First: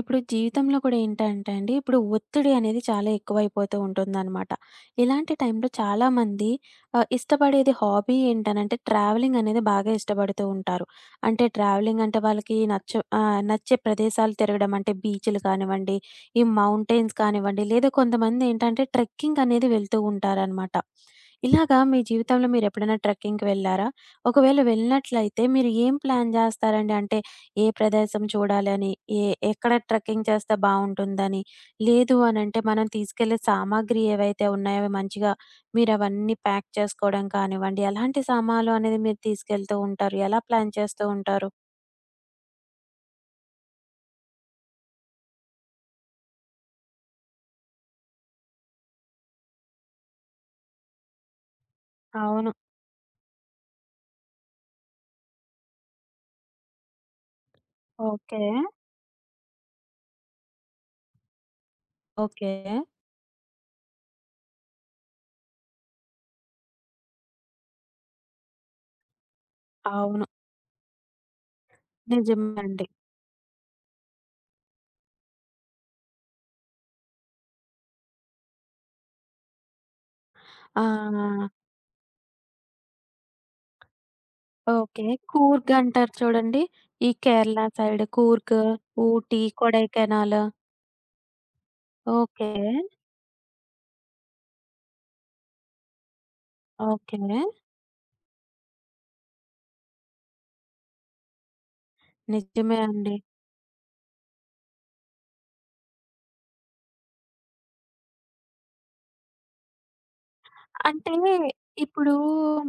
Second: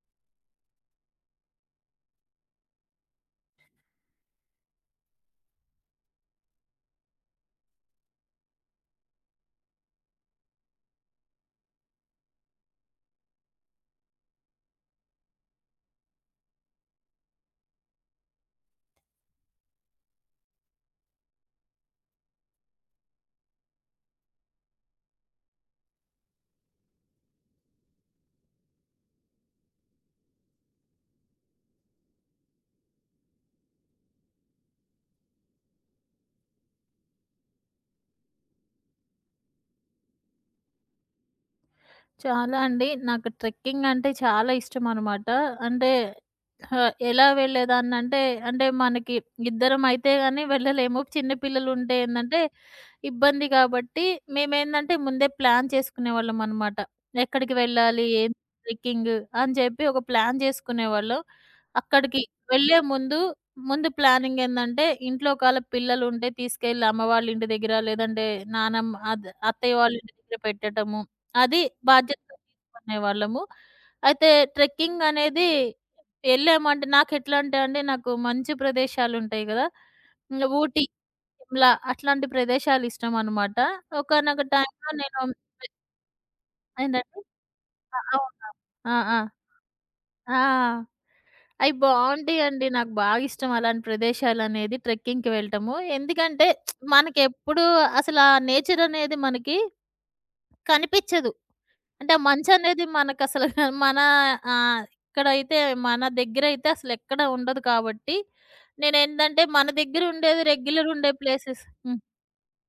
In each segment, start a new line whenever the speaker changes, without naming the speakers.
ఇప్పుడు జీవితంలో కూడా ఏంటంటే అండి, ఇప్పుడు ఒత్తిడి అనేది చాలా ఎక్కువైపోతూ ఉంటుందనమాట. ఇలాంటి టైంలో చాలామంది ఇష్టపడేది హాబీ ఏంటనంటే ట్రావెలింగ్ అనేది బాగా ఇష్టపడుతూ ఉంటారు. అంటే ట్రావెలింగ్ అంటే నచ్చే ప్రదేశాలు తిరగడం అంటే బీచ్‌లు కానివ్వండి, ఈ మౌంటైన్స్ కానివ్వండి, లేదా కొంతమంది ఏంటంటే ట్రెక్కింగ్ అనేది వెళ్తూ ఉంటారనమాట. ఇలాగా మీ జీవితంలో మీరెప్పుడైనా ట్రెక్కింగ్‌కి వెళ్లారా? ఒకవేళ వెళ్ళినట్లయితే మీరు ఏం ప్లాన్ జేస్తారండి? అంటే ఏ ప్రదేశం చూడాలని, ఏ ఎక్కడ ట్రెక్కింగ్ చేస్తే బావుంటుందని, లేదు అనంటే మనం తీసుకెళ్ళే సామాగ్రి ఏవైతే ఉన్నాయో అవి మంచిగా మీరవన్నీ ప్యాక్ చేసుకోవడం కానివ్వండి, ఎలాంటి సామాన్లు అనేది మీరు తీసుకెళ్తూ ఉంటారు? ఎలా ప్లాన్ చేస్తూ ఉంటారు?
చాలా అండి. నాకు ట్రెక్కింగ్ అంటే చాలా ఇష్టమనమాట. అంటే ఎలా వెళ్ళేదాన్నంటే, అంటే అంటే మనకి ఇద్దరమైతే గాని వెళ్ళలేము. చిన్న పిల్లలుంటే ఏందంటే,
అవును.
ఇబ్బంది గాబట్టి, మేమేందంటే ముందే ప్లాన్ చేసుకునేవాళ్ళమనమాట. ఎక్కడికి వెళ్ళాలి? ఏం
ఓకే.
ట్రెక్కింగ్ అని జెప్పి ఒక ప్లాన్ జేసుకునేవాళ్ళం. అక్కడికి
ఓకే.
వెళ్ళే ముందు, ముందు ప్లానింగ్ ఏందంటే, ఇంట్లో ఒకళ పిల్లలుంటే తీసుకెళ్ళి అమ్మ వాళ్ళ ఇంటి దగ్గర, లేదంటే నానమ్మ అత్తయ్య వాళ్ళ ఇంటి
అవును.
దగ్గర పెట్టటము. అది బాధ్యతగా
నిజమేనండి.
తీసుకునేవాళ్ళము. అయితే ట్రెక్కింగ్ అనేది వెళ్ళామంటే నాకెట్లా అంటే అండి, నాకు మంచు ప్రదేశాలుంటాయి గదా! హ్మ్. ఊటీ,
ఆ!
సిమ్లా అట్లాంటి ప్రదేశాలిష్టమనమాట. ఒకానొక టైమ్‌లో
ఓకే.
నేను
కూర్గ్ అంటారు చూడండి. ఈ
ఏంటండి?
కేరళ
ఆ,
సైడ్
అవును.
కూర్గ్,
ఆ! ఆ!
ఊటీ, కొడైకెనాల్.
ఆ! అయి
ఓకే.
బావుంటాయండి. నాకు బాగా ఇష్టం అలాంటి ప్రదేశాలనేది ట్రెక్కింగ్‌కి వెళ్ళటము. ఎందుకంటే
ఓకే.
మనకెప్పుడు అసలా నేచర్ అనేది మనకి కనిపిచ్చదు. అంటే ఆ
నిజమే
మంచనేది
అండి.
మనకసలు మన ఆహ్, ఇక్కడైతే మన దగ్గరైతే అసలెక్కడ ఉండదు కాబట్టి, నేనేంటంటే మన దగ్గరుండేది రెగ్యులర్ ఉండే
అంటే,
ప్లేసెస్. హ్మ్.
ఇప్పుడు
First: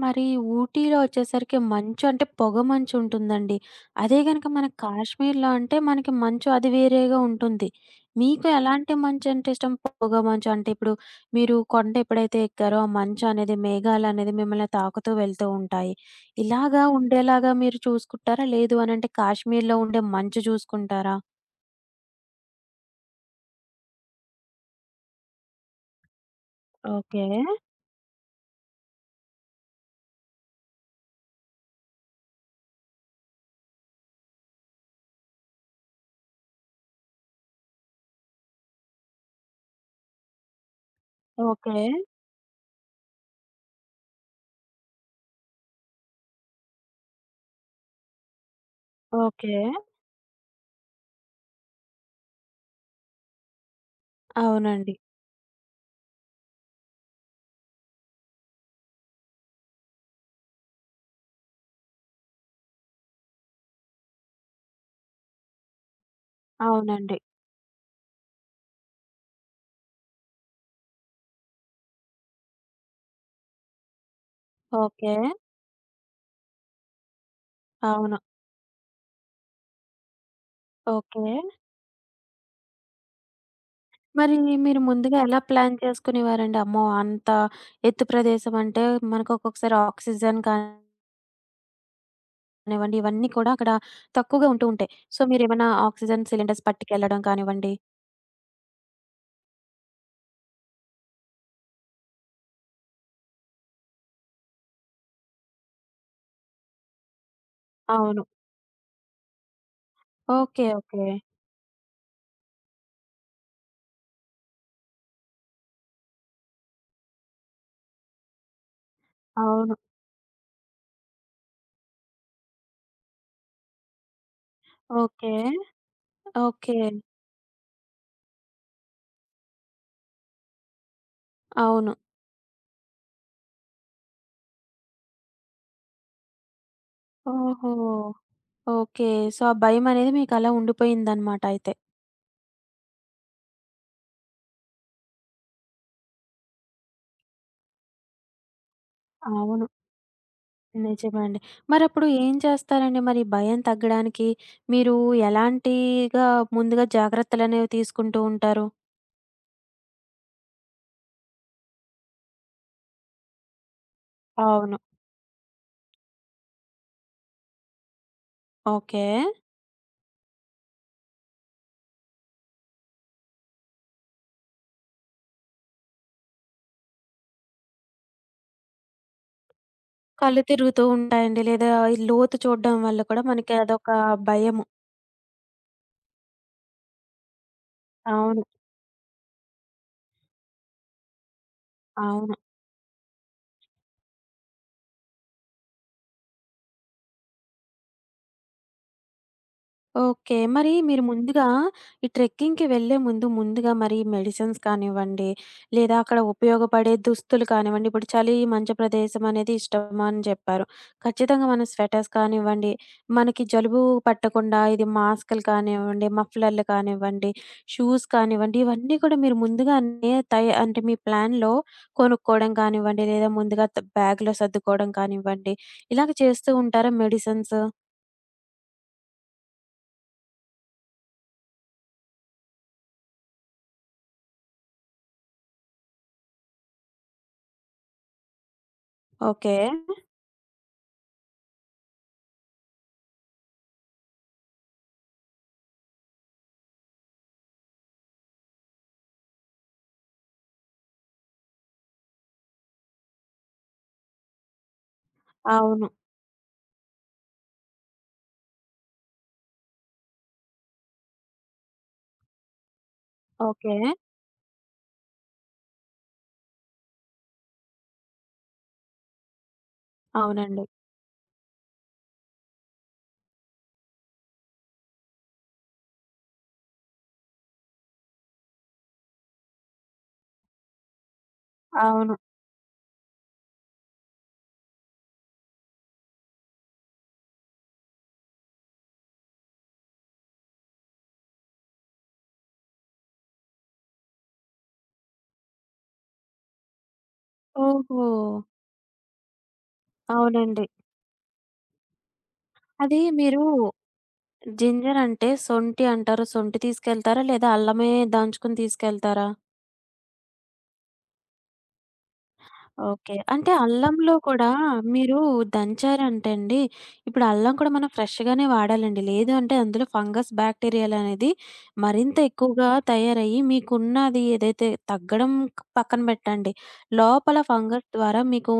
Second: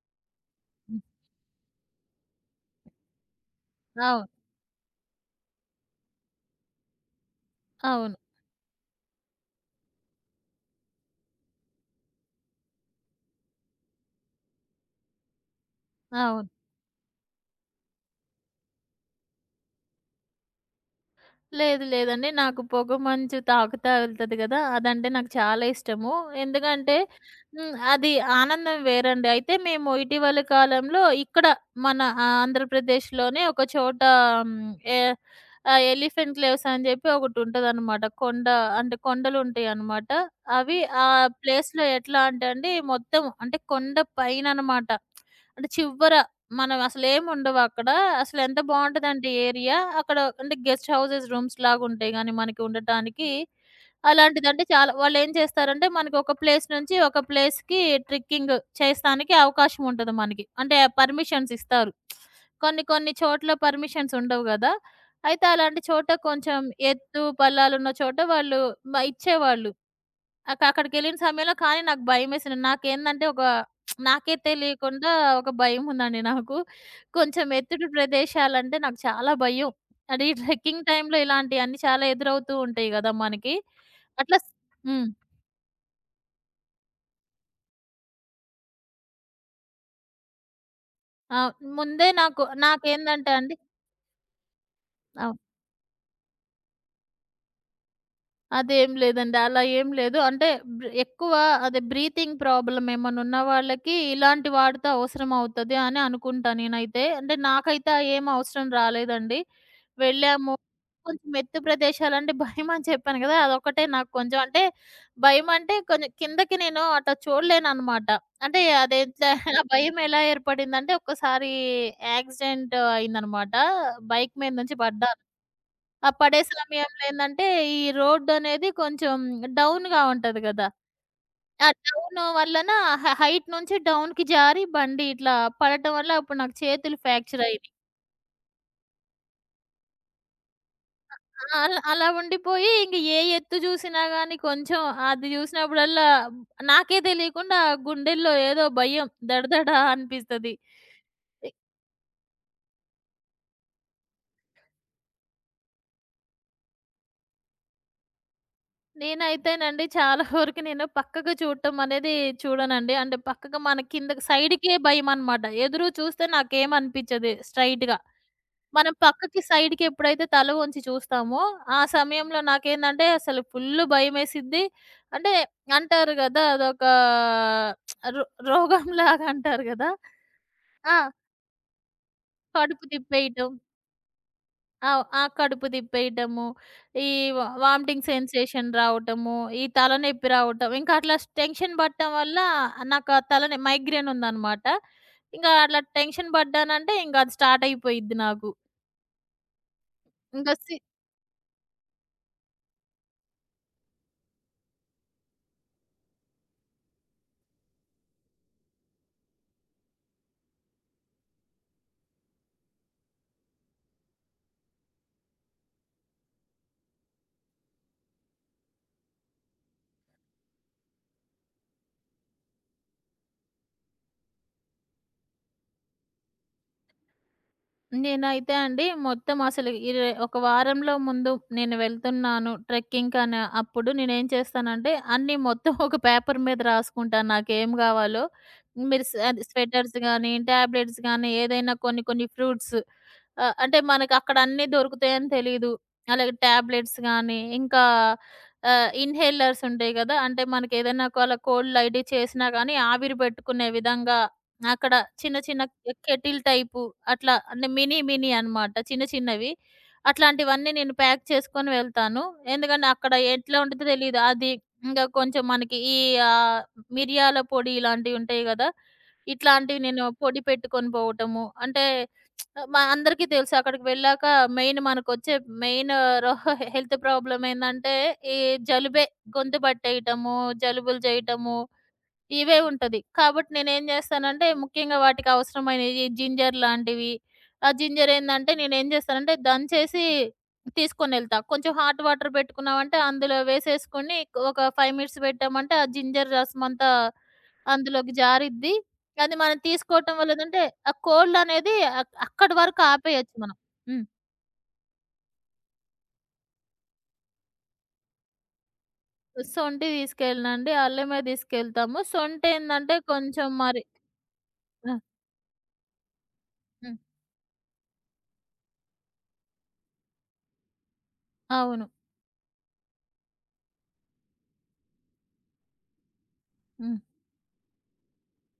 మరి ఊటీలో
హ్మ్.
వచ్చేసరికి మంచు అంటే పొగ మంచు ఉంటుందండి. అదే
అవును.
గనక మన కాశ్మీర్‌లో అంటే మనకి మంచు అది వేరేగా ఉంటుంది.
అవును.
మీకు ఎలాంటి మంచంటే ఇష్టం? పొగ మంచు అంటే ఇప్పుడు మీరు కొండ ఎప్పుడైతే ఎక్కారో ఆ మంచు అనేది మేఘాలనేది మిమ్మల్ని తాకుతూ వెళ్తూ ఉంటాయి.
అవును.
ఇలాగా ఉండేలాగా మీరు చూసుకుంటారా? లేదు అనంటే కాశ్మీర్‌లో ఉండే మంచు చూసుకుంటారా?
లేదు లేదండి. నాకు పొగమంచు తాకుతా వెళ్తది గదా! అదంటే నాకు చాలా ఇష్టము. ఎందుకంటే
ఓకే.
హ్మ్. అది ఆనందం వేరండి. అయితే మేము ఇటీవలి కాలంలో ఇక్కడ మన ఆంధ్రప్రదేశ్‌లోనే ఒక చోట. హ్మ్. ఎ ఎలిఫెంట్ క్లేవ్స్ అని జెప్పి ఒకటుంటదనమాట. కొండ అంటే కొండలుంటాయనమాట. అవి ఆ
ఓకే.
ప్లేస్‌లో ఎట్లా అంటే అండి మొత్తం అంటే కొండ పైననమాట. అంటే చివ్వర మనం అసలేముండవక్కడ. అసలెంత బావుంటదంటే
ఓకే.
ఏరియా. అక్కడ అంటే గెస్ట్ హౌసెస్, రూమ్స్ లాగుంటాయి గానీ మనకి ఉండటానికి. అలాంటిదంటే చాలా
అవునండి.
వాళ్ళేం చేస్తారంటే మనకొక ప్లేస్ నుంచి ఒక ప్లేస్‌కి ట్రెక్కింగ్ చేస్తానికి అవకాశం ఉంటది మనకి. అంటే పర్మిషన్స్ ఇస్తారు. కొన్ని కొన్ని చోట్ల పర్మిషన్స్ ఉండవు గదా! అయితే అలాంటి చోట కొంచెం
అవునండి.
ఎత్తు, పల్లాలున్న చోట వాళ్ళు ఇచ్చేవాళ్ళు. అక్కడికెళ్ళిన సమయంలో కానీ నాకు భయమేసింది. నాకేందంటే ఒక నాకే తెలియకుండా
ఓకే.
ఒక భయముందండి నాకు. కొంచెం ఎత్తుడు
అవును.
ప్రదేశాలంటే నాకు చాలా భయం. అంటే ఈ ట్రెక్కింగ్ టైమ్‌లో
ఓకే.
ఇలాంటియన్నీ చాలా ఎదురవుతూ ఉంటాయి గదా! మనకి.
మరి
అట్లా స్
మీరు
హ్మ్.
ముందుగా ఎలా ప్లాన్ చేసుకునేవారండి? అమ్మో! అంత ఎత్తు ప్రదేశం అంటే మనకు ఒక్కొక్కసారి ఆక్సిజన్ కానివ్వండి,
ఆహ్, ముందే నాకు
ఇవన్నీ
నాకేందంటే
కూడా
అండి
అక్కడ తక్కువగా ఉంటూ ఉంటాయి. సో,
ఆ!
మీరేమైనా ఆక్సిజన్ సిలిండర్స్ పట్టుకెళ్ళడం కానివ్వండి
అదేం లేదండి. అలా ఏం లేదు. అంటే ఎక్కువ అదే బ్రీతింగ్ ప్రాబ్లమ్ ఏమన్నున్న వాళ్ళకి ఇలాంటి వాడితే అవసరం అవుతది అని అనుకుంటా నేనైతే. అంటే నాకైతే ఆ
అవును.
ఏం అవసరం రాలేదండి. వెళ్ళాము.
ఓకే. ఓకే.
కొంచెం ఎత్తు ప్రదేశాలంటే భయమని చెప్పాను గదా! అదొక్కటే నాకు కొంచెం అంటే భయమంటే, కొంచెం కిందకి నేను అట్లా చూడలేననమాట. అంటే అదే ఇట్లా ఆ
అవును.
భయం ఎలా ఏర్పడిందంటే ఒక్కసారి యాక్సిడెంట్ అయిందనమాట. బైక్ మీద నుంచి పడ్డా.
ఓకే.
ఆ పడే
ఓకే.
సమయంలో ఏందంటే, ఈ రోడ్డనేది కొంచెం డౌన్‌గా ఉంటది గదా! ఆ
అవును.
డౌను వల్లన హైట్ నుంచి డౌన్‌కి జారి బండి ఇట్లా పడటం వల్ల అప్పుడు నాకు చేతులు ఫ్రాక్చర్ అయినాయి.
ఓహో! ఓకే. సో, ఆ భయమనేది మీకలా ఉండిపోయిందనమాట
ఆ!
అయితే.
అలా ఉండిపోయి ఇంక ఏ ఎత్తు జూసినా గానీ కొంచెం అది జూసినప్పుడల్లా నాకే తెలియకుండా గుండెల్లో ఏదో భయం
అవును.
దడదడ అనిపిస్తది.
నిజమే అండి. మరప్పుడు ఏం చేస్తారండి? మరి భయం తగ్గడానికి మీరు ఎలాంటిగా ముందుగా జాగ్రత్తలనేవి తీసుకుంటూ ఉంటారు?
నేనైతేనండి చాలా వరకు నేను పక్కకు చూడటం అనేది చూడనండి. అంటే పక్కకు మన కిందకి సైడ్‌కే
అవును.
భయమనమాట. ఎదురు చూస్తే నాకేమనిపిచ్చదు స్ట్రెయిట్‌గా. మనం
ఓకే.
పక్కకి సైడ్‌కి ఎప్పుడైతే తల వంచి చూస్తామో, ఆ సమయంలో నాకేందంటే అసలు ఫుల్లు భయమేసిద్ది. అంటే అంటారు గదా! అదొక రో రోగంలాగా అంటారు గదా!
కళ్ళు తిరుగుతూ
ఆ!
ఉంటాయండి. లేదా ఈ లోతు చూడడం
కడుపు
వల్ల కూడా
తిప్పేయటం.
మనకి అదొక భయము.
ఆ! ఆ కడుపు తిప్పేయటము, ఈ వామిటింగ్
అవును.
సెన్సేషన్ రావటము, ఈ తలనొప్పి రావటం, ఇంకా అట్లా స్ టెన్షన్ పడటం
అవును.
వల్ల నాకు ఆ తలనే మైగ్రేన్ ఉందనమాట. ఇంక అట్లా టెన్షన్ పడ్డానంటే ఇంక అది స్టార్ట్ అయిపోయిద్ది నాకు.
ఓకే.
ఇంక
మరి
సి
మీరు ముందుగా ఈ ట్రెక్కింగ్‌కి వెళ్ళే ముందు, ముందుగా మరి మెడిసిన్స్ కానివ్వండి, లేదా అక్కడ ఉపయోగపడే దుస్తులు కానివ్వండి, ఇప్పుడు చలి, మంచు ప్రదేశం అనేది ఇష్టం అని చెప్పారు. ఖచ్చితంగా మనం స్వెటర్స్ కానివ్వండి, మనకి జలుబు పట్టకుండా ఇది మాస్కులు కానివ్వండి, మఫ్లర్‌లు కానివ్వండి, షూస్ కానివ్వండి, ఇవన్నీ కూడా మీరు ముందుగానే తయా అంటే మీ ప్లాన్‌లో కొనుక్కోవడం కానివ్వండి, లేదా ముందుగా బ్యాగ్‌లో సర్దుకోవడం కానివ్వండి, ఇలాగ చేస్తూ ఉంటారా మెడిసిన్స్?
నేనైతే అండి మొత్తం అసలు 21 వారంలో ముందు నేను వెళ్తున్నాను ట్రెక్కింగ్ అని అప్పుడు నేనేం చేస్తానంటే అన్నీ మొత్తం ఒక పేపర్ మీద రాసుకుంటాను నాకేం కావాలో. మీరు అది
ఓకే.
స్వెటర్స్ గానీ, టాబ్లెట్స్ గానీ, ఏదైనా కొన్ని కొన్ని ఫ్రూట్స్. అంటే మనకక్కడ అన్నీ దొరుకుతాయని తెలీదు. అలాగే టాబ్లెట్స్ గానీ, ఇంకా ఇన్‌హేలర్స్ ఉంటాయి గదా! అంటే మనకేదైనా ఒకవేళ కోల్డ్ ఐడీ చేసినా గానీ ఆవిరి పెట్టుకునే విధంగా అక్కడ చిన్న చిన్న
అవును.
కెటిల్ టైపు అట్లా, అంటే మినీ మినీ అన్నమాట. చిన్న చిన్నవి. అట్లాంటివన్నీ నేను ప్యాక్ చేసుకొని వెళ్తాను. ఎందుకంటే అక్కడ ఎట్లా
ఓకే.
ఉంటదో తెలీదు. అది ఇంగా కొంచెం మనకి ఈ ఆహ్, మిరియాల పొడి ఇలాంటివి ఉంటాయి గదా! ఇట్లాంటివి నేను పొడి
అవునండి.
పెట్టుకొని పోవటము. అంటే మా అందరికీ తెలుసు అక్కడికి వెళ్ళాక మెయిన్ మనకొచ్చే మెయిన్ రొహ హెల్త్ ప్రాబ్లమ్ ఏందంటే, ఈ జలుబే. గొంతు పట్టేయటము, జలుబులు జేయటము.
అవును.
ఇవే ఉంటది. కాబట్టి నేనేం జేస్తానంటే, ముఖ్యంగా వాటికి అవసరమైనయి జింజర్ లాంటివి. ఆ జింజర్ ఏందంటే నేనేం జేస్తానంటే, దంచేసి తీసుకొనెళ్తా. కొంచెం హాట్ వాటర్ పెట్టుకున్నామంటే, అందులో వేసేసుకొని ఒక 5 మినిట్స్ పెట్టామంటే, ఆ జింజర్ రసమంతా
ఓహో!
అందులోకి జారిద్ది. అది మనం తీసుకోవటం వల్ల ఏందంటే,
అవునండి.
ఆ కోల్డ్ అనేది అక్కడి వరకు
అది
ఆపేయొచ్చు
మీరు
మనం. హ్మ్.
జింజర్ అంటే సొంటి అంటారు. సొంటి తీసుకెళ్తారా? లేదా అల్లమే దంచుకొని తీసుకెళ్తారా?
సొంటి తీసుకెళ్ళనండి. అల్లమే తీసుకెళ్తాము. సొంటేందంటే
ఓకే.
కొంచెం
అంటే
మరి
అల్లంలో కూడా
ఆ!
మీరు దంచారంటే అండి,
హ్మ్.
ఇప్పుడు అల్లం కూడా మనం ఫ్రెష్‌గానే వాడాలండి. లేదు అంటే అందులో ఫంగస్, బ్యాక్టీరియాలనేది
అవును.
మరింత ఎక్కువగా తయారయ్యి మీకున్నది ఏదైతే తగ్గడం పక్కన పెట్టండి.
హ్మ్.
లోపల ఫంగస్ ద్వారా మీకు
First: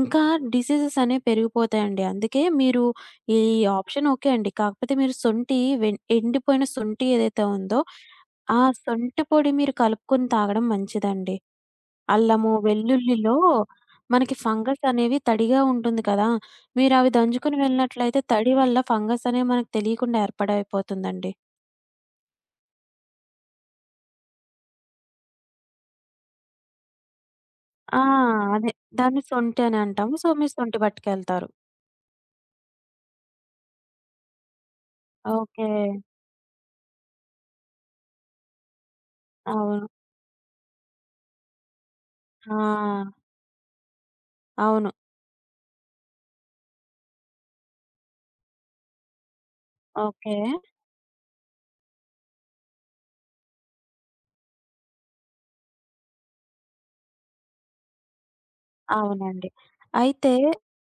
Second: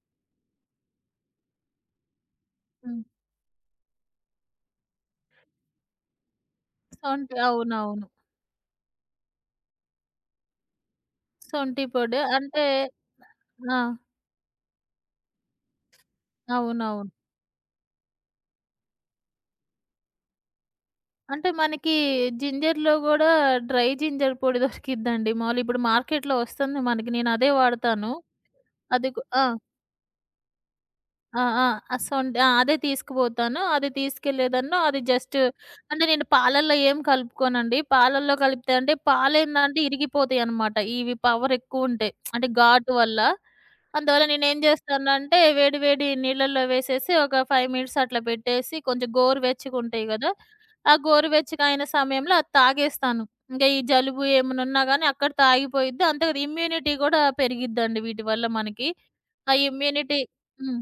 ఇంకా డిసీజెస్ అనేవి పెరిగిపోతాయండి. అందుకే మీరు
హ్మ్.
ఈ ఆప్షన్ ఓకే అండి. కాకపోతే మీరు శొంఠి వెన్ ఎండిపోయిన శొంఠి
సొంటి,
ఏదైతే ఉందో,
అవునవును.
ఆ శొంఠి పొడి మీరు కలుపుకొని తాగడం మంచిదండి.
సొంటి పొడి
అల్లము,
అంటే
వెల్లుల్లిలో
ఆ!
మనకి ఫంగస్ అనేవి తడిగా ఉంటుంది కదా!
అవునవును.
మీరవి దంచుకొని వెళ్ళినట్లయితే తడి వల్ల ఫంగస్ అనేవి మనకు తెలియకుండా ఏర్పాడైపోతుందండి.
అంటే మనకి జింజర్‌లో గూడా డ్రై జింజర్ పొడి దొరికిద్దండి. మామూలుగా ఇప్పుడు మార్కెట్‌లో వస్తుంది మనకి. నేనదే
ఆ!
వాడతాను.
అదే.
అది
దాన్ని
గు ఆ!
సొంటి అని అంటాము. సో, మీరు సొంటి
ఆ!
పట్టుకెళ్తారు.
ఆ! ఆ! ఆ! అదే తీసుకుపోతాను. అది తీసుకెళ్ళేదాన్నో అది జస్ట్
ఓకే.
అంటే నేను పాలల్లో ఏం కలుపుకోనండి. పాలల్లో కలిపితే అంటే పాలేందంటే
అవును.
ఇరిగిపోతాయనమాట. ఇవి పవర్ ఎక్కువుంటాయి. అంటే
ఆ!
ఘాటు వల్ల. అందువల్ల నేనేం
అవును.
చేస్తానంటే వేడి వేడి నీళ్ళల్లో వేసేసి ఒక 5 మినిట్స్ అట్లా పెట్టేసి కొంచెం గోరువెచ్చగుంటాయి గదా!
ఓకే.
ఆ గోరువెచ్చగయిన సమయంలో అది తాగేస్తాను. ఇంక ఈ జలుబు ఏమన్నా ఉన్నా గానీ అక్కడ తాగిపోయిద్ది. అంతే కాదు ఇమ్యూనిటీ గూడా పెరిగిద్దండి వీటి వల్ల మనకి.
అవునండి.
ఆ ఇమ్యూనిటీ.
అయితే
హ్మ్.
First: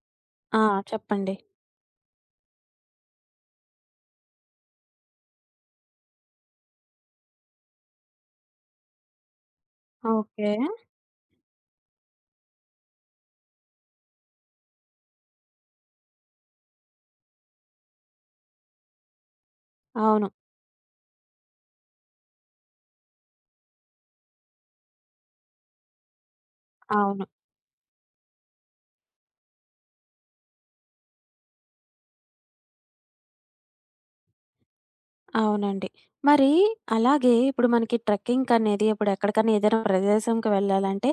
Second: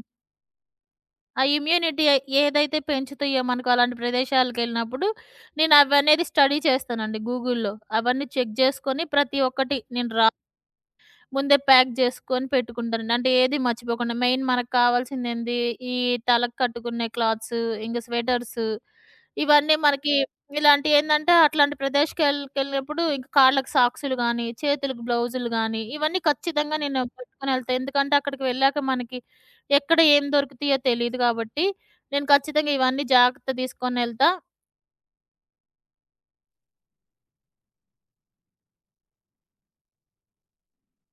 ఆ! చెప్పండి.
ఆ ఇమ్యూనిటీ ఏదైతే పెంచుతాయో మనకు అలాంటి ప్రదేశాలకెళ్ళినప్పుడు, నేను అవనేది స్టడీ చేస్తానండి గూగుల్‌లో. అవన్నీ చెక్ జేసుకొని ప్రతి ఒక్కటి నేను
ఓకే.
ముందే ప్యాక్ చేసుకొని పెట్టుకుంటానండి. అంటే ఏది మర్చిపోకుండా మెయిన్ మనకు కావాల్సిందేంది, ఈ తలకు కట్టుకునే క్లాత్స్, ఇంక స్వెటర్స్ ఇవన్నీ మనకి
అవును.
ఇలాంటియేందంటే అట్లాంటి ప్రదేశ్‌కెళ్ళకెళ్ళినప్పుడు ఇంక కాళ్ళకి సాక్సులు గానీ, చేతులకు బ్లౌజులు గానీ, ఇవన్నీ ఖచ్చితంగా నేను
అవును.
పట్టుకొనెళ్తా. ఎందుకంటే అక్కడికి వెళ్ళాక మనకి ఎక్కడ ఏం దొరుకుతాయో తెలీదు గాబట్టి, నేను ఖచ్చితంగా ఇవన్నీ జాగ్రత్త తీసుకొనెళ్తా.
అవునండి. మరి అలాగే ఇప్పుడు మనకి ట్రెక్కింగనేది ఇప్పుడు ఎక్కడికన్నా ఏదైనా ప్రదేశంకి వెళ్ళాలంటే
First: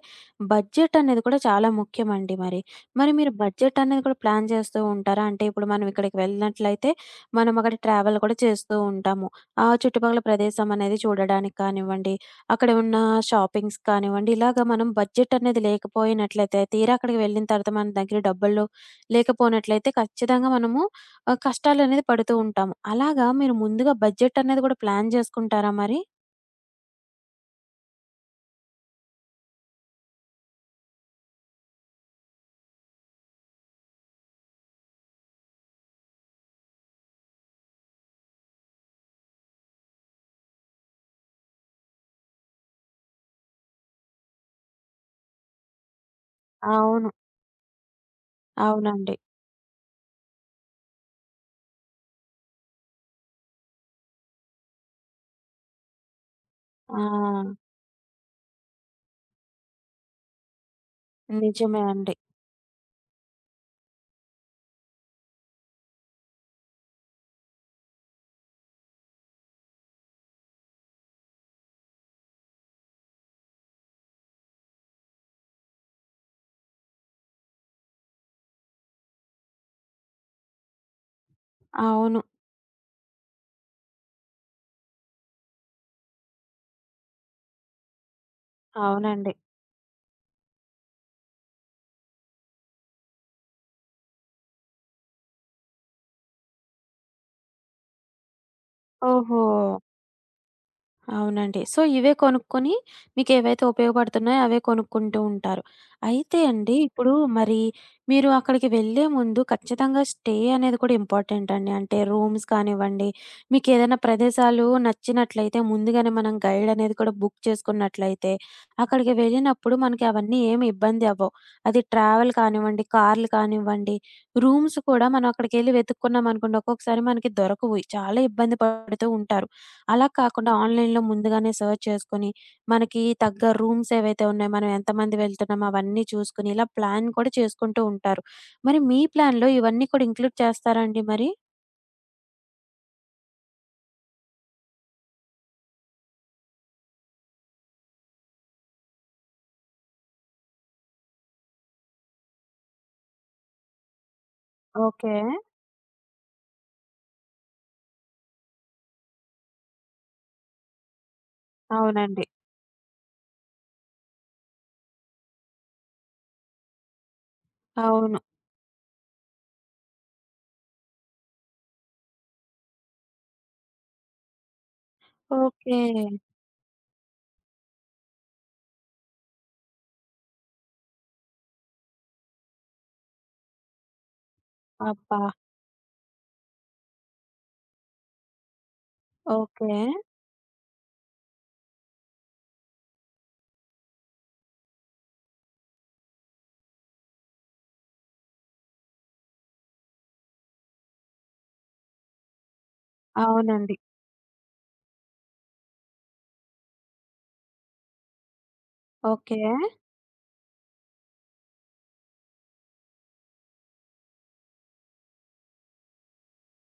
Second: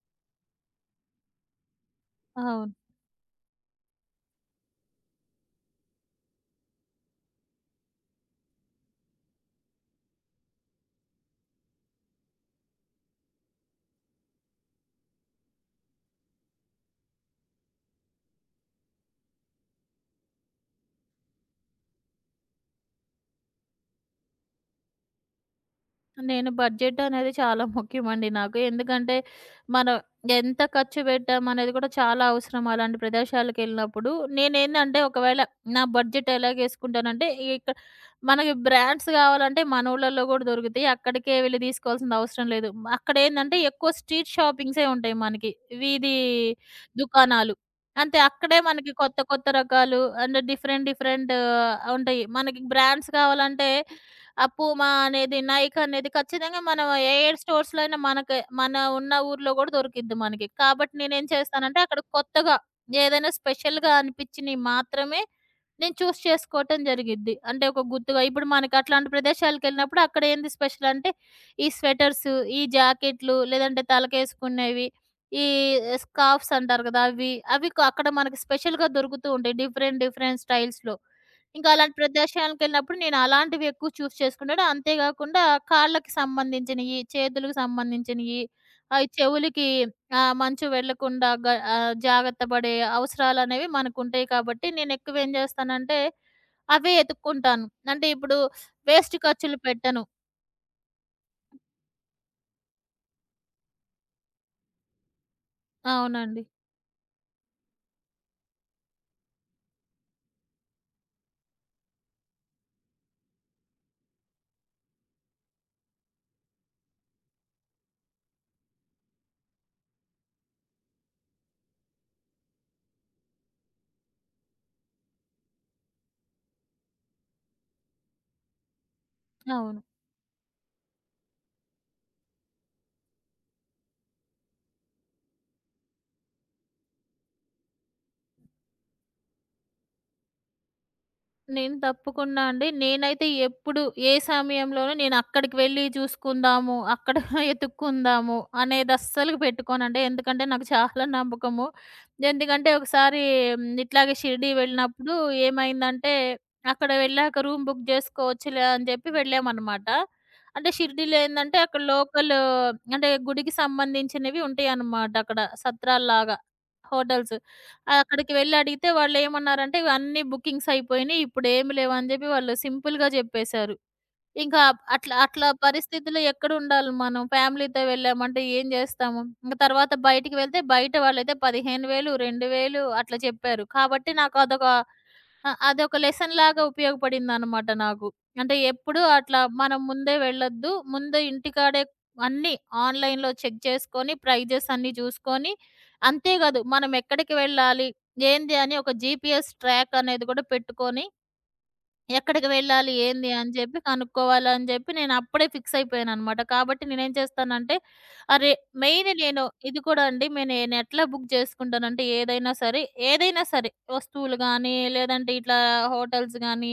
బడ్జెట్ అనేది కూడా చాలా ముఖ్యమండి మరి.
అవును.
మరి మీరు బడ్జెట్ అనేది కూడా ప్లాన్ చేస్తూ ఉంటారా? అంటే ఇప్పుడు మనం ఇక్కడికి వెళ్ళినట్లయితే మనం అక్కడ ట్రావెల్ కూడా చేస్తూ ఉంటాము. ఆ చుట్టుపక్కల ప్రదేశం అనేది చూడడానికి కానివ్వండి, అక్కడ ఉన్న షాపింగ్స్ కానివ్వండి, ఇలాగ మనం బడ్జెట్ అనేది లేకపోయినట్లయితే తీరా అక్కడికి వెళ్ళిన తర్వాత మన దగ్గర డబ్బులు లేకపోయినట్లయితే ఖచ్చితంగా మనము కష్టాలనేది పడుతూ ఉంటాము. అలాగా మీరు ముందుగా బడ్జెట్ అనేది కూడా ప్లాన్ జేసుకుంటారా మరి?
నేను బడ్జెట్ అనేది చాలా ముఖ్యమండి నాకు. ఎందుకంటే, మనం ఎంత ఖర్చు పెట్టామనేది కూడా చాలా అవసరం అలాంటి ప్రదేశాలకెళ్ళినప్పుడు. నేనేందంటే, ఒకవేళ నా బడ్జెట్ ఎలాగేసుకుంటానంటే, ఇక మనకి బ్రాండ్స్ కావాలంటే మన ఊర్లలో కూడా దొరుకుతాయి. అక్కడికే వెళ్లి తీసుకోవాల్సిన అవసరం లేదు. అక్కడేందంటే, ఎక్కువ స్ట్రీట్ షాపింగ్సే ఉంటాయి మనకి. వీధి
అవును.
దుకాణాలు. అంతే అక్కడే మనకి
అవునండి.
కొత్త కొత్త రకాలు అండ్ డిఫరెంట్ డిఫరెంట్ ఉంటాయి. మనకి బ్రాండ్స్ కావాలంటే ఆ పూమా అనేది, నైక్ అనేది ఖచ్చితంగా మనం ఏ
ఆ!
స్టోర్స్‌లో అయినా మనకి మన ఉన్న ఊర్లో గూడా దొరికిద్ది మనకి. కాబట్టి నేనేం చేస్తానంటే
నిజమే
అక్కడ
అండి.
కొత్తగా ఏదైనా స్పెషల్‌గా అనిపించినయి మాత్రమే నేను చేసుకోవటం జరిగిద్ది. అంటే ఒక గుర్తుగా ఇప్పుడు మనకి అట్లాంటి ప్రదేశాలకెళ్ళినప్పుడు అక్కడ ఏంది స్పెషల్ అంటే ఈ స్వెటర్స్, ఈ జాకెట్లు లేదంటే తలకేసుకునేవి, ఈ స్కార్ఫ్స్ అంటారు గదా! అవి అవి అక్కడ మనకి స్పెషల్‌గా దొరుకుతూ ఉంటాయి. డిఫరెంట్ డిఫరెంట్ స్టైల్స్‌లో. ఇంకా అలాంటి
అవును.
ప్రదేశాలకెళ్ళినప్పుడు నేను అలాంటివి ఎక్కువ చేసుకుంటాను. అంతే గాకుండా కాళ్ళకి సంబంధించినియి, చేతులకు సంబంధించినియి,
అవునండి.
చెవులకి మంచు వెళ్ళకుండా జాగ్రత్త పడే అవసరాలనేవి మనకుంటాయి కాబట్టి, నేనెక్కువ ఏం జేస్తానంటే, అవే ఎతుక్కుంటాను. అంటే ఇప్పుడు వేస్ట్
ఓహో!
ఖర్చులు పెట్టను.
అవునండి. సో, ఇవే కొనుక్కొని మీకేవైతే ఉపయోగపడుతున్నాయో అవే కొనుక్కుంటూ ఉంటారు. అయితే
అవునండి.
అండి ఇప్పుడు మరి మీరు అక్కడికి వెళ్ళే ముందు ఖచ్చితంగా స్టే అనేది కూడా ఇంపార్టెంట్ అండి. అంటే రూమ్స్ కానివ్వండి, మీకేదైనా ప్రదేశాలు నచ్చినట్లయితే ముందుగానే మనం గైడ్ అనేది కూడా బుక్ చేసుకున్నట్లయితే, అక్కడికి వెళ్ళినప్పుడు మనకి అవన్నీ ఏమి ఇబ్బంది అవ్వవు. అది ట్రావెల్ కానివ్వండి, కార్లు కానివ్వండి, రూమ్స్ కూడా మనం అక్కడికెళ్ళి వెతుక్కున్నామనుకోండి ఒక్కొక్కసారి మనకి దొరకవు. చాలా ఇబ్బంది పడుతూ ఉంటారు.
అవును.
అలా కాకుండా ఆన్‌లైన్‌లో ముందుగానే సెర్చ్ చేసుకొని, మనకి తగ్గ రూమ్స్ ఏవైతే ఉన్నాయో, మనం ఎంతమంది వెళ్తున్నామో అవన్నీ చూసుకొని, ఇలా ప్లాన్ కూడా చేసుకుంటూ ఉంటారు. మరి మీ ప్లాన్‌లో ఇవన్నీ కూడా ఇంక్లూడ్ చేస్తారా అండి మరి?
నేను తప్పకుండా అండి. నేనైతే ఎప్పుడు, ఏ సమయంలోనూ నేను అక్కడికి వెళ్లి చూసుకుందాము, అక్కడ ఎతుక్కుందాము అనేది అస్సలు పెట్టుకోనండి. ఎందుకంటే నాకు చాలా నమ్మకము. ఎందుకంటే ఒకసారి హ్మ్, ఇట్లాగే షిరిడీ
ఓకే.
వెళ్ళినప్పుడు ఏమైందంటే, అక్కడ వెళ్ళాక రూమ్ బుక్ జేసుకోవచ్చులే అని చెప్పి వెళ్ళామనమాట. అంటే షిరిడీలో ఏందంటే అక్కడ
అవునండి.
లోకల్ అంటే గుడికి సంబంధించినవి ఉంటాయన్నమాట అక్కడ సత్రాల్లాగా హోటల్స్.
అవును.
అక్కడికి వెళ్లి అడిగితే వాళ్ళేమన్నారంటే, "ఇవన్నీ బుకింగ్స్ అయిపోయినియి. ఇప్పుడేమి లేవు" అని జెప్పి వాళ్ళు సింపుల్‌గా జెప్పేశారు. ఇంకా అట్లా అట్లా
ఓకే.
పరిస్థితిలో ఎక్కడుండాలి మనం? ఫ్యామిలీతో వెళ్ళామంటే ఏం జేస్తాము? ఇంక తర్వాత బయటికి వెళ్తే బయట వాళ్ళైతే 15,000, 2,000 అట్లా చెప్పారు. కాబట్టి నాకు అదొక
అబ్బా!
అదొక లెసన్‌లాగా ఉపయోగపడిందనమాట నాకు. అంటే ఎప్పుడూ అట్లా
ఓకే.
మనం ముందే వెళ్ళొద్దు. ముందే ఇంటికాడే అన్నీ ఆన్‌లైన్‌లో చెక్ చేసుకొని, ప్రైజెస్ అన్నీ జూసుకొని, అంతేగాదు మనం ఎక్కడికి వెళ్ళాలి? ఏంది అని ఒక జీపీఎస్ ట్రాక్ అనేది గూడా పెట్టుకొని ఎక్కడికి వెళ్ళాలి? ఏంది? అని
అవునండి.
జెప్పి కనుక్కోవాలని జెప్పి నేనప్పుడే ఫిక్స్ అయిపోయాననమాట. కాబట్టి నేనేం చేస్తానంటే అరే! Main
okay.
నేను ఇది కూడా అండి నేనెట్లా బుక్ జేసుకుంటానంటే ఏదైనా సరే, ఏదైనా సరే వస్తువులు గానీ, లేదంటే ఇట్లా హోటల్స్ గానీ,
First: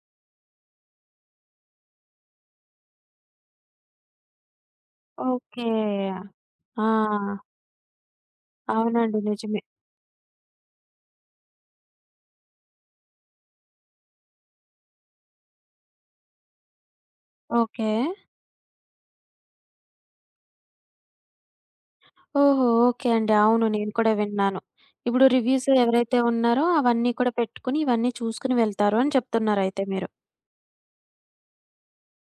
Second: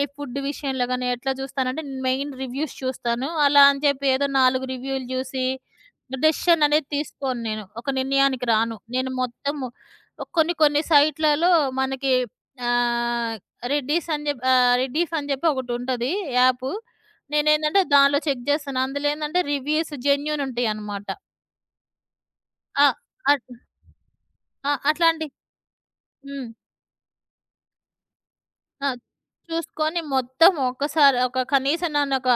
ఈ ఫుడ్ విషయంలో గానీ ఎట్లా జూస్తానంటే మెయిన్ రివ్యూస్ చూస్తాను. అలా అని చెప్పి ఏదో 4 రివ్యూలు జూసి
ఓకే.
డెసిషన్
ఆ!
అనేది తీసుకోను నేను. ఒక నిర్ణయానికి రాను. నేను
అవునండి. నిజమే.
మొత్తము కొన్ని కొన్ని సైట్‌లలో మనకి ఆహ్, రెడ్డీస్ అని జెప్ ఆహ్, రెడ్డీఫ్ అని జెప్పి ఒకటుంటది యాపు. నేనేందంటే
ఓకే.
దానిలో చెక్ జేస్తాను. అందులో ఏందంటే రివ్యూస్ జెన్యూన్ ఉంటాయనమాట.
ఓహో!
ఆ!
ఓకే అండి.
అట్
అవును. నేను కూడా విన్నాను.
ఆ!
ఇప్పుడు
అట్లాంటి
రివ్యూస్ ఎవరైతే
హ్మ్.
ఉన్నారో అవన్నీ కూడా పెట్టుకొని, ఇవన్నీ చూసుకొని
ఆ!
వెళ్తారు అని చెప్తున్నారైతే
చూసుకొని
మీరు.
మొత్తం ఒక్కసారి ఒక కనీసం నన్నొక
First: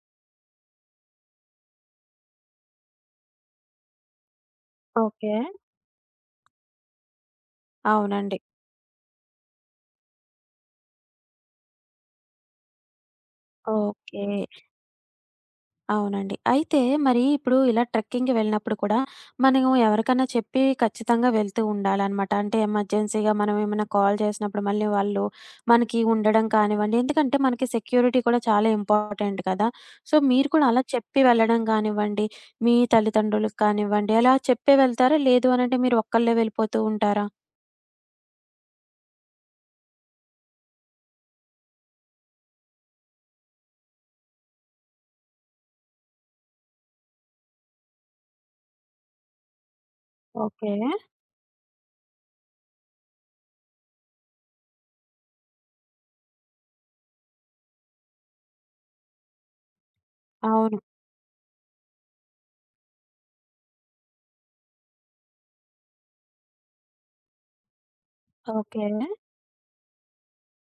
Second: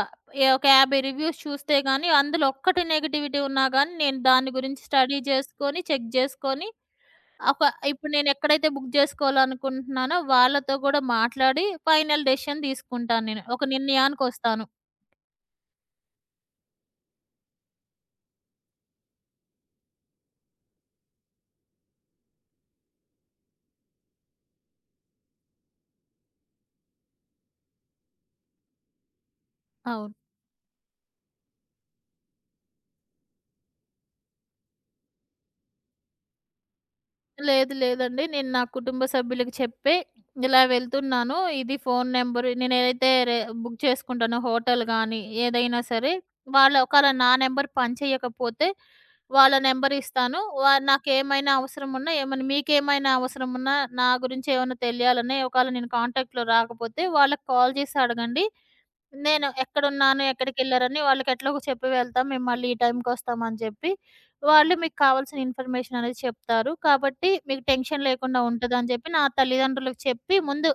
ఏ ఒక 50 రివ్యూస్ చూస్తే గాని అందులో ఒక్కటి నెగటివిటీ ఉన్నా గాని నేను దాని గురించి స్టడీ
ఓకే.
జేసుకొని, చెక్ జేసుకొని ఒక ఇప్పుడు
అవునండి.
నేనెక్కడైతే బుక్ జేసుకోవాలనుకుంటున్నానో వాళ్ళతో గూడా మాట్లాడి ఫైనల్ డెసిషన్ తీసుకుంటాను నేను. ఒక
ఓకే.
నిర్ణయానికొస్తాను.
అవునండి. అయితే మరి ఇప్పుడు ఇలా ట్రెక్కింగ్‌కి వెళ్ళినప్పుడు కూడా మనము ఎవరికన్నా చెప్పి ఖచ్చితంగా వెళ్తూ ఉండాలనమాట. అంటే ఎమర్జెన్సీగా మనం ఏమైనా కాల్ చేసినప్పుడు మళ్ళీ వాళ్ళు మనకి ఉండడం కానివ్వండి, ఎందుకంటే మనకి సెక్యూరిటీ కూడా చాలా ఇంపార్టెంట్ కదా! సో,
అవును.
మీరు కూడా అలా చెప్పి వెళ్ళడం కానివ్వండి, మీ తల్లిదండ్రులకు కానివ్వండి, అలా చెప్పే వెళ్తారా? లేదు అనంటే మీరు ఒక్కళ్ళే వెళ్ళిపోతూ ఉంటారా?
లేదు లేదండి. నేను నా కుటుంబ సభ్యులకి చెప్పి, ఇలా వెళ్తున్నాను. ఇది ఫోను నంబరు నేనేదైతే బుక్ చేసుకుంటానో హోటల్ గానీ, ఏదైనా సరే, వాళ్ళ ఒకవేళ నా నంబర్ పనిచేయకపోతే, వాళ్ళ నంబర్ ఇస్తాను.
ఓకే.
నాకేమైనా అవసరమున్నా, ఏమన్నా మీకేమైనా అవసరమున్నా, నా గురించి ఏమన్నా తెలియాలన్నా, ఒకవేళ నేను కాంటాక్ట్‌లో రాకపోతే వాళ్ళకి కాల్ చేసి అడగండి. నేను ఎక్కడున్నాను,
అవును.
ఎక్కడికెళ్లారని వాళ్ళకెట్లాగో చెప్పి వెళ్తాం. మేము మళ్ళీ ఈ టైంకొస్తాం అని జెప్పి, వాళ్ళు మీకు కావాల్సిన ఇన్ఫర్మేషన్ అనేది చెప్తారు. కాబట్టి మీకు టెన్షన్ లేకుండా
ఓకే.
ఉంటదని జెప్పి నా తల్లిదండ్రులకు చెప్పి ముందు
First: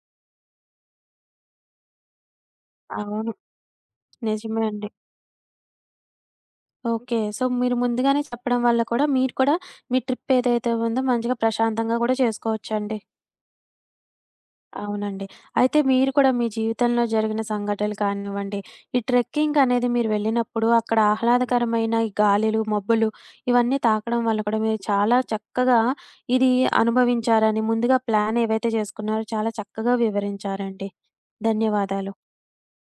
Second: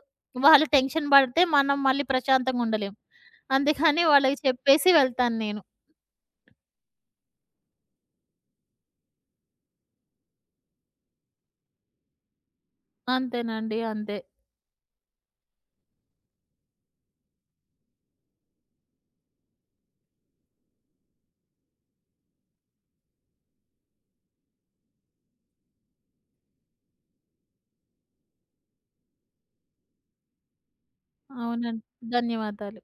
వాళ్ళు టెన్షన్ బడితే మనం మళ్ళీ ప్రశాంతంగా ఉండలేం.
అవును.
అందుకని వాళ్ళకి
నిజమే అండి.
చెప్పేసి వెళ్తాను నేను.
ఓకే. సో, మీరు ముందుగానే చెప్పడం వల్ల కూడా మీరు కూడా మీ ట్రిప్ ఏదైతే ఉందో మంచిగా ప్రశాంతంగా కూడా చేసుకోవచ్చండి.
అంతేనండి. అంతే.
అవునండి. అయితే మీరు కూడా మీ జీవితంలో జరిగిన సంఘటనలు కానివ్వండి, ఈ ట్రెక్కింగ్ అనేది మీరు వెళ్ళినప్పుడు అక్కడ ఆహ్లాదకరమైన ఈ గాలులు, మబ్బులు ఇవన్నీ తాకడం వల్ల కూడా మీరు చాలా చక్కగా ఇది అనుభవించారని ముందుగా ప్లాన్ ఏవైతే చేసుకున్నారో చాలా చక్కగా వివరించారండి.
అవునండి.
ధన్యవాదాలు.
ధన్యవాదాలు.